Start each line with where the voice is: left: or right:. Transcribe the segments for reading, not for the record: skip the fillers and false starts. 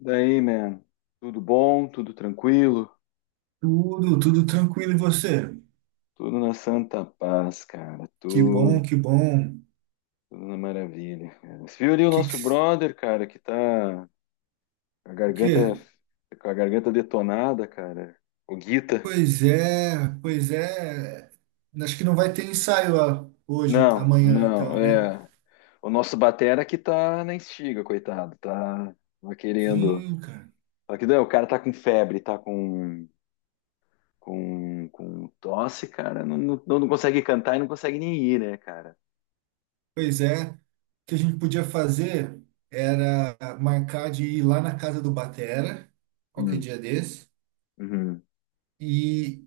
left: Daí, man, tudo bom, tudo tranquilo,
right: Tudo, tudo tranquilo e você?
left: tudo na santa paz, cara,
right: Que
left: tudo,
right: bom, que bom.
left: tudo na maravilha, cara. Você viu ali o
right: Que,
left: nosso brother, cara, que tá com a garganta,
right: que?
left: com a garganta detonada, cara, o Guita?
right: Pois é, pois é. Acho que não vai ter ensaio hoje,
left: Não,
right: amanhã,
left: não,
right: então, né?
left: é, o nosso batera que tá na estiga, coitado, tá querendo,
right: Sim, cara.
left: só que não, o cara tá com febre, tá com tosse, cara, não, não, não consegue cantar e não consegue nem ir, né, cara?
right: Pois é. O que a gente podia fazer era marcar de ir lá na casa do Batera, qualquer
left: Hum,
right: dia desse,
left: uhum.
right: e,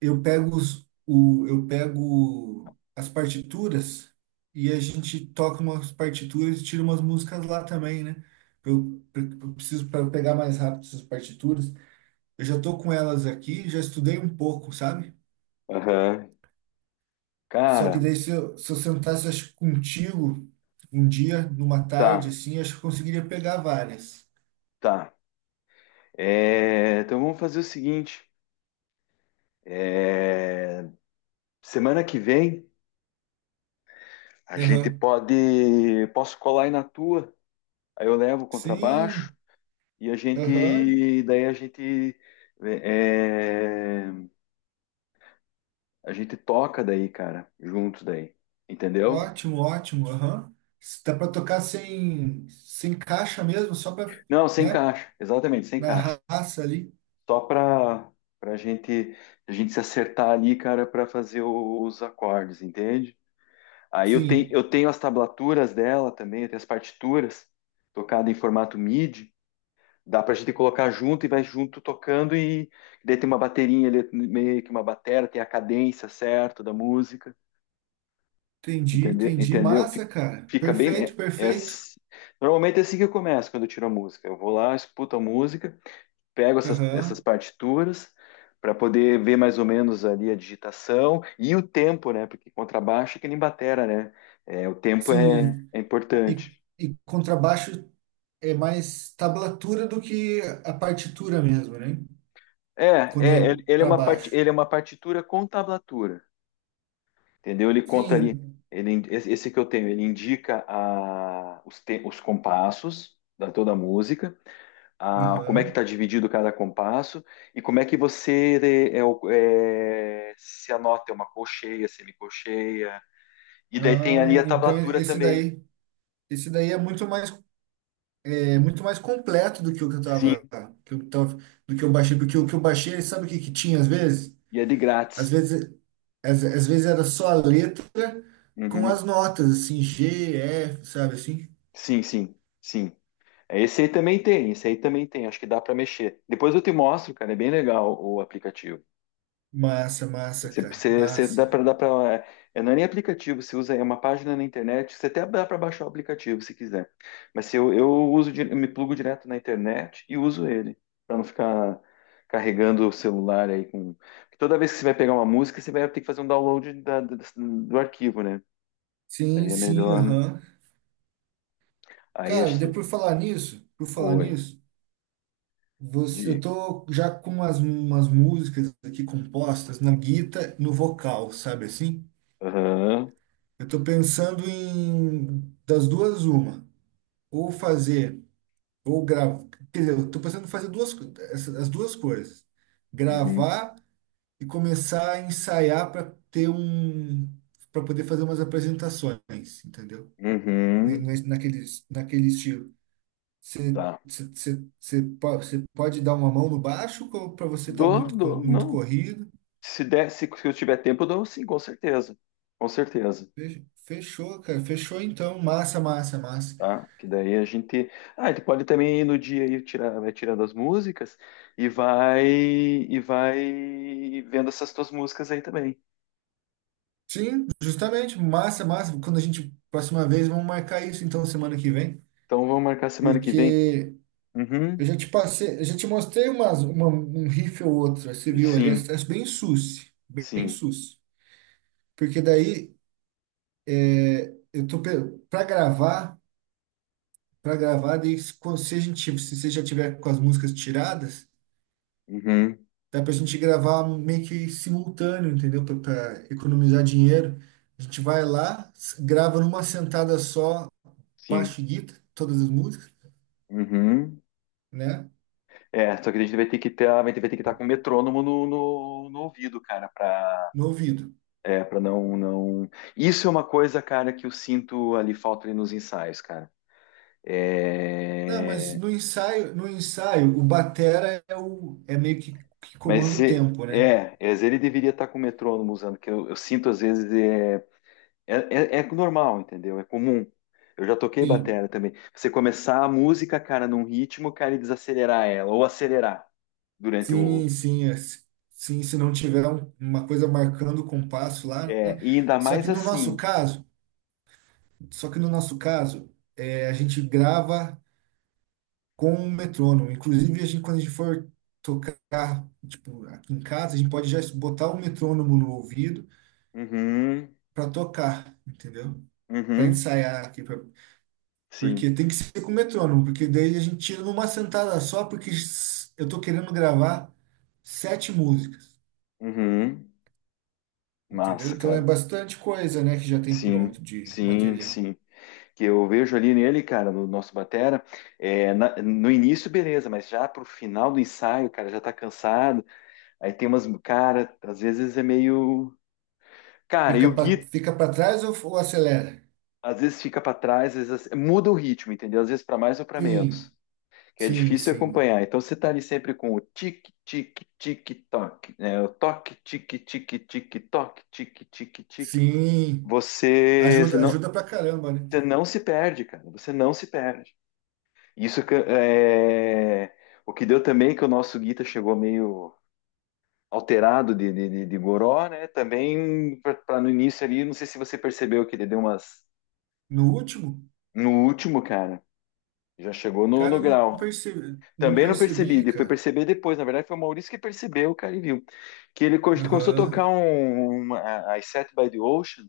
right: eu pego eu pego as partituras e a gente toca umas partituras e tira umas músicas lá também, né? Eu preciso para pegar mais rápido essas partituras. Eu já tô com elas aqui, já estudei um pouco, sabe?
left: Aham.
right: Só que
left: Cara,
right: daí se eu sentasse acho, que contigo um dia, numa tarde
left: tá,
right: assim, acho que eu conseguiria pegar várias.
left: tá. É, então vamos fazer o seguinte. É, semana que vem a gente
right: Aham.
left: pode. Posso colar aí na tua. Aí eu levo o
right: Sim,
left: contrabaixo e a
right: aham.
left: gente. Daí a gente. É, a gente toca daí, cara, juntos daí. Entendeu?
right: Ótimo, ótimo. Aham. Dá para tocar sem caixa mesmo, só para,
left: Não, sem
right: né,
left: caixa. Exatamente, sem
right: na
left: caixa.
right: raça ali.
left: Só pra gente, a gente se acertar ali, cara, pra fazer os acordes, entende? Aí eu tenho,
right: Sim,
left: eu tenho as tablaturas dela também, eu tenho as partituras tocadas em formato MIDI. Dá pra gente colocar junto e vai junto tocando e daí tem uma baterinha ali, meio que uma batera, tem a cadência certa da música,
right: entendi,
left: entendeu?
right: entendi.
left: Entendeu?
right: Massa, cara.
left: Fica bem.
right: Perfeito, perfeito.
left: Normalmente é assim que eu começo quando eu tiro a música. Eu vou lá, escuto a música, pego essas
right: Aham.
left: partituras para poder ver mais ou menos ali a digitação e o tempo, né? Porque contrabaixo é que nem batera, né? É, o tempo é,
right: Sim.
left: é
right: E,
left: importante.
right: e contrabaixo é mais tablatura do que a partitura mesmo, né? Quando é
left: Ele é
right: para
left: uma part,
right: baixo.
left: ele é uma partitura com tablatura, entendeu? Ele conta ali,
right: Sim.
left: esse que eu tenho, ele indica a, os, os compassos da toda a música, a, como é que
right: Aham.
left: está dividido cada compasso e como é que você se anota é uma colcheia, semicolcheia, e daí tem ali
right: Ah,
left: a
right: então
left: tablatura também.
right: esse daí é muito mais. É muito mais completo do que o que eu
left: Sim,
right: tava, que eu tava, do que eu baixei, porque o que eu baixei, sabe o que que tinha às vezes?
left: e é de
right: Às
left: grátis.
right: vezes, às vezes era só a letra com
left: Uhum.
right: as notas, assim, G, F, sabe assim?
left: Sim, sim, sim. Esse aí também tem, esse aí também tem. Acho que dá para mexer. Depois eu te mostro, cara. É bem legal o aplicativo.
right: Massa, massa,
left: Você,
right: cara,
left: você, você dá
right: massa.
left: para, dá para. É, não é nem aplicativo, você usa é uma página na internet. Você até dá para baixar o aplicativo se quiser. Mas se eu me plugo direto na internet e uso ele para não ficar carregando o celular aí com. Porque toda vez que você vai pegar uma música, você vai ter que fazer um download do arquivo, né?
right: Sim,
left: Aí é
right: sim,
left: melhor, né?
right: aham.
left: Aí é.
right: Cara, por falar
left: Oi.
right: nisso, você, eu
left: De.
right: tô já com umas músicas aqui compostas na guita, no vocal, sabe assim?
left: Aham.
right: Eu tô pensando em das duas uma, ou fazer. Ou gravar. Quer dizer, eu tô pensando em fazer essa- as duas coisas.
left: Uhum.
right: Gravar e começar a ensaiar para ter um. Para poder fazer umas apresentações, entendeu?
left: Uhum.
right: Naquele, naquele estilo. Você
left: Tá.
right: pode dar uma mão no baixo ou para você estar
left: Dou, dou,
right: muito
left: não.
right: corrido.
left: Se der, se eu tiver tempo, eu dou sim, com certeza. Com certeza.
right: Fechou, cara. Fechou então. Massa, massa, massa.
left: Tá? Que daí a gente. Ah, ele pode também ir no dia e tirar, vai tirando as músicas e vai vendo essas tuas músicas aí também.
right: Sim, justamente. Massa, massa. Quando a gente. Próxima vez, vamos marcar isso então semana que vem.
left: Então vamos marcar semana que vem.
right: Porque eu
left: Uhum.
right: já te passei, eu já te mostrei um riff ou outro, você viu ali, é,
left: Sim,
right: é bem sus, bem
left: sim.
right: sus. Porque daí eu tô para gravar, daí se a gente, se você já tiver com as músicas tiradas,
left: Uhum.
right: dá pra gente gravar meio que simultâneo, entendeu? Pra economizar dinheiro. A gente vai lá, grava numa sentada só,
left: Sim.
right: baixo e guitarra, todas as músicas,
left: Uhum.
right: né?
left: É, só que a gente vai ter que ter, vai ter, vai ter que estar com o metrônomo no, no, no ouvido, cara, pra,
right: No ouvido.
left: é, pra não, não. Isso é uma coisa, cara, que eu sinto ali falta ali nos ensaios, cara.
right: Não, mas
left: É...
right: no ensaio, o batera é o é meio que comanda
left: Mas
right: o
left: é,
right: tempo, né?
left: é, é, ele deveria estar com o metrônomo usando, que eu sinto às vezes é, é, é, é normal, entendeu? É comum. Eu já toquei
right: Sim,
left: batera também. Você começar a música, cara, num ritmo, cara, e desacelerar ela, ou acelerar durante o.
right: sim, sim, é, sim. Se não tiver uma coisa marcando o compasso lá,
left: É,
right: né?
left: e ainda
right: Só que
left: mais
right: no nosso
left: assim.
right: caso, só que no nosso caso, é, a gente grava com um metrônomo. Inclusive, a gente, quando a gente for tocar, tipo, aqui em casa, a gente pode já botar o metrônomo no ouvido
left: Uhum,
right: para tocar, entendeu? Para
left: uhum.
right: ensaiar aqui,
left: Sim.
right: porque tem que ser com metrônomo, porque daí a gente tira numa sentada só, porque eu tô querendo gravar sete músicas,
left: Uhum.
right: entendeu?
left: Massa,
right: Então é
left: cara.
right: bastante coisa, né, que já tem
left: Sim,
right: pronto de
left: sim,
right: material.
left: sim. Que eu vejo ali nele, cara, no nosso batera, é, no início, beleza, mas já pro final do ensaio, cara, já tá cansado. Aí tem umas, cara, às vezes é meio. Cara, e o Gui,
right: Fica para trás ou acelera?
left: às vezes fica pra trás, às vezes muda o ritmo, entendeu? Às vezes pra mais ou pra
right: Sim,
left: menos. Que é
right: sim,
left: difícil
right: sim.
left: acompanhar. Então você tá ali sempre com o tic, tic, tic, toc, né? O toque, tic, tic, tic, toc, tic, tic, tic.
right: Sim, ajuda,
left: Senão
right: ajuda pra caramba, né?
left: você não se perde, cara. Você não se perde. Isso é o que deu também que o nosso Guita chegou meio alterado de goró, né? Também para no início ali, não sei se você percebeu que ele deu umas
right: No último,
left: no último, cara. Já chegou no,
right: cara,
left: no
right: eu não
left: grau.
right: percebi, não
left: Também não percebi,
right: percebi,
left: fui
right: cara.
left: perceber depois. Na verdade, foi o Maurício que percebeu, cara, e viu. Que ele começou a tocar
right: Aham.
left: as Set by the Ocean.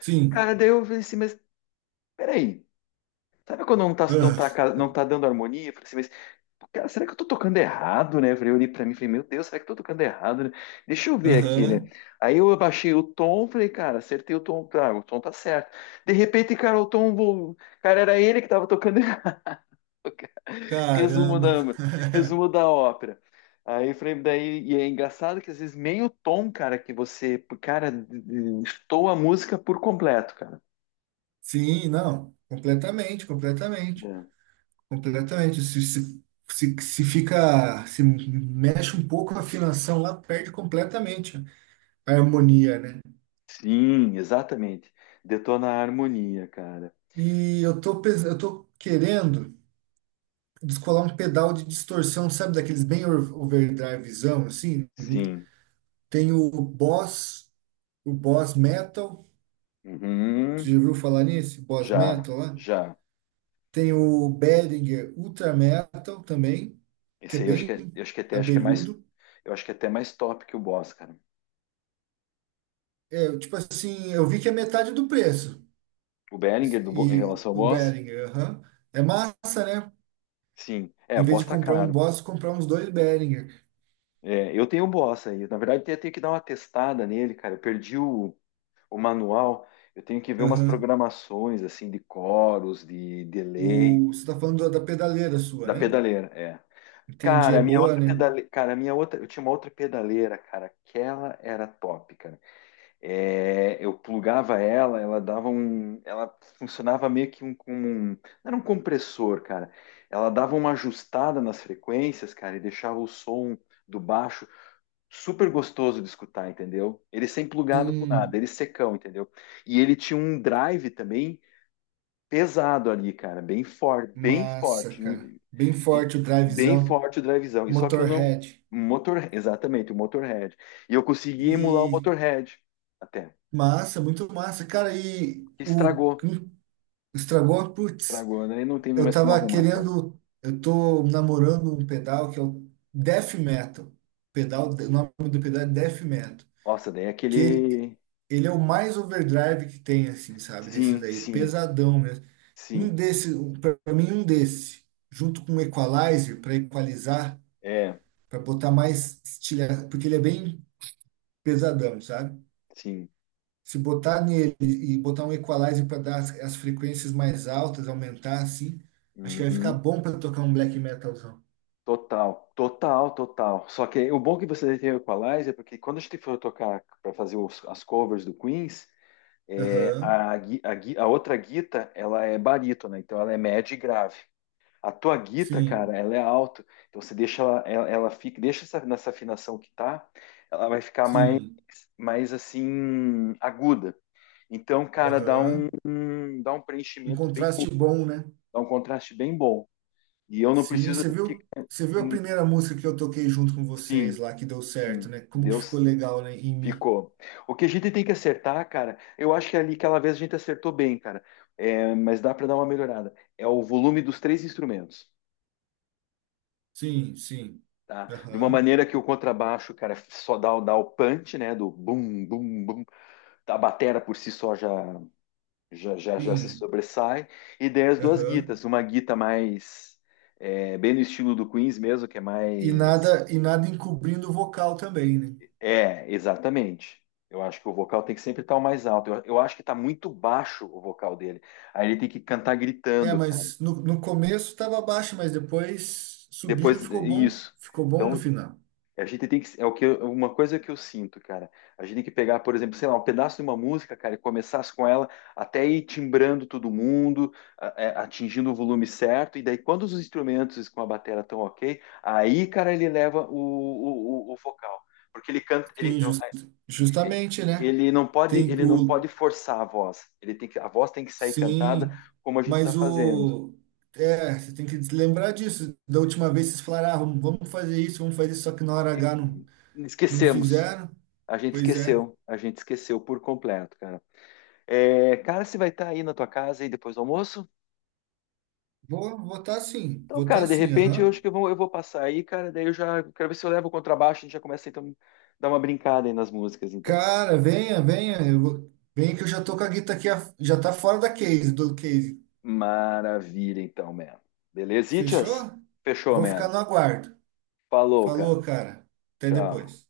right: Sim.
left: Cara, daí eu falei assim, mas peraí. Sabe quando não tá, não tá,
right: Ah,
left: ca- não tá dando harmonia? Eu falei assim, cara, será que eu tô tocando errado, né? Eu falei, eu olhei pra mim e falei, meu Deus, será que eu tô tocando errado, né? Deixa eu ver aqui, né?
right: aham.
left: Aí eu abaixei o tom, falei, cara, acertei o tom tá certo. De repente, cara, o tom, cara, era ele que tava tocando errado. Resumo
right: Caramba.
left: da, resumo da ópera. Aí eu falei, daí, e é engraçado que às vezes meio tom, cara, que você, cara, estou a música por completo, cara.
right: Sim, não, completamente, completamente,
left: É.
right: completamente. Se, se fica, se mexe um pouco a afinação lá, perde completamente a harmonia, né?
left: Sim, exatamente. Detona a harmonia, cara.
right: E eu tô, eu tô querendo descolar um pedal de distorção, sabe, daqueles bem overdrivezão, assim.
left: Sim.
right: Tem o Boss Metal, você
left: Uhum.
right: já ouviu falar nisso? Boss
left: Já,
right: Metal lá.
left: já.
right: Tem o Behringer Ultra Metal também, que é
left: Esse aí
right: bem
left: eu acho que até acho que é mais,
right: abelhudo.
left: eu acho que é até mais top que o Boss, cara.
right: Eu, tipo assim, eu vi que é metade do preço.
left: O Behringer do em
right: E
left: relação ao
right: o
left: Boss,
right: Behringer, aham. É massa, né?
left: sim. É, o
right: Em vez de
left: Boss tá
right: comprar um
left: caro.
right: Boss, comprar uns dois Behringer.
left: É, eu tenho o Boss aí. Na verdade, eu tenho que dar uma testada nele, cara. Eu perdi o manual. Eu tenho que ver umas
right: Aham.
left: programações assim de coros, de delay
right: O, você tá falando da pedaleira sua,
left: da
right: né?
left: pedaleira, é.
right: Entendi, é
left: Cara, a minha
right: boa,
left: outra
right: né?
left: pedaleira, cara, a minha outra, eu tinha uma outra pedaleira, cara. Aquela era top, cara. É, eu plugava ela, ela dava um, ela funcionava meio que um, como um, não era um compressor, cara. Ela dava uma ajustada nas frequências, cara, e deixava o som do baixo super gostoso de escutar, entendeu? Ele sem plugado com nada, ele
right: Sim,
left: secão, entendeu? E ele tinha um drive também pesado ali, cara, bem forte, bem
right: massa,
left: forte,
right: cara. Bem
left: e-
right: forte o
left: bem
right: drivezão,
left: forte o drivezão. E só que eu não,
right: Motorhead.
left: Exatamente, o Motorhead. E eu consegui emular o
right: E
left: Motorhead até.
right: massa, muito massa. Cara, e o
left: Estragou,
right: hum, estragou? Putz.
left: estragou, né? E não tem
right: Eu
left: mais como
right: tava
left: arrumar, cara.
right: querendo. Eu tô namorando um pedal que é o Death Metal. Pedal, o nome do pedal é Death Metal.
left: Nossa, daí é
right: Que
left: aquele.
right: ele é o mais overdrive que tem, assim, sabe? Desses
left: Sim,
right: aí,
left: sim,
right: pesadão mesmo. Um
left: sim.
right: desse, para mim, um desse, junto com um equalizer, para equalizar,
left: É,
right: para botar mais estilha, porque ele é bem pesadão, sabe?
left: sim.
right: Se botar nele e botar um equalizer para dar as, as frequências mais altas, aumentar assim, acho que vai ficar
left: Uhum.
right: bom para tocar um black metalzão.
left: Total, total, total. Só que o bom que você tem o Equalizer é porque quando a gente for tocar para fazer as covers do Queens, é,
right: Aham,
left: a outra guita ela é barítono, então ela é média e grave. A tua guita, cara,
right: sim,
left: ela é alto. Então você deixa ela fica, deixa essa, nessa afinação que tá, ela vai ficar mais,
right: sim.
left: mais assim aguda. Então, cara, dá
right: Aham.
left: dá um
right: Um
left: preenchimento bem,
right: contraste bom, né?
left: dá um contraste bem bom. E eu não
right: Sim,
left: preciso ficar,
right: você viu a
left: hum,
right: primeira música que eu toquei junto com vocês
left: sim,
right: lá, que deu certo,
left: sim,
right: né? Como que ficou
left: Deus
right: legal, né? Em mim.
left: ficou. O que a gente tem que acertar, cara, eu acho que é ali aquela vez a gente acertou bem, cara. É, mas dá para dar uma melhorada. É o volume dos três instrumentos.
right: Sim, sim.
left: Tá? De uma
right: Aham,
left: maneira que o contrabaixo, cara, só dá o punch, né? Do bum, bum, bum. A batera por si só já se
right: sim.
left: sobressai. E daí as duas
right: Aham.
left: guitas. Uma guita mais... É, bem no estilo do Queens mesmo, que é mais...
right: E nada encobrindo o vocal também, né?
left: É, exatamente. Eu acho que o vocal tem que sempre estar o mais alto. Eu acho que está muito baixo o vocal dele. Aí ele tem que cantar
right: É,
left: gritando, cara.
right: mas no, no começo tava baixo, mas depois subiram,
left: Depois,
right: ficou bom.
left: isso.
right: Ficou bom no
left: Então,
right: final.
left: a gente tem que, uma coisa que eu sinto, cara. A gente tem que pegar, por exemplo, sei lá, um pedaço de uma música, cara, e começar com ela até ir timbrando todo mundo, atingindo o volume certo, e daí quando os instrumentos com a bateria estão ok, aí, cara, ele leva o vocal, porque ele canta,
right: Sim, jus- justamente, né? Tem
left: ele não
right: o,
left: pode forçar a voz. Ele tem que, a voz tem que sair cantada
right: sim,
left: como a gente está
right: mas
left: fazendo.
right: o. É, você tem que lembrar disso. Da última vez vocês falaram, ah, vamos fazer isso, só que na hora
left: E
right: H não, não
left: esquecemos,
right: fizeram.
left: a gente
right: Pois é.
left: esqueceu, a gente esqueceu por completo, cara. É, cara, você vai estar aí na tua casa aí depois do almoço?
right: Vou
left: Então, cara,
right: votar
left: de
right: sim,
left: repente eu
right: aham.
left: acho que eu vou passar aí, cara. Daí eu já quero ver se eu levo o contrabaixo. A gente já começa então dar uma brincada aí nas músicas, então.
right: Cara, venha, venha. Eu vou... Venha que eu já tô com a guita aqui, já tá fora da case, do case.
left: Maravilha, então, man. Beleza, Itias?
right: Fechou?
left: Fechou,
right: Vou ficar
left: man.
right: no aguardo.
left: Falou,
right: Falou,
left: cara.
right: cara. Até
left: Tchau.
right: depois.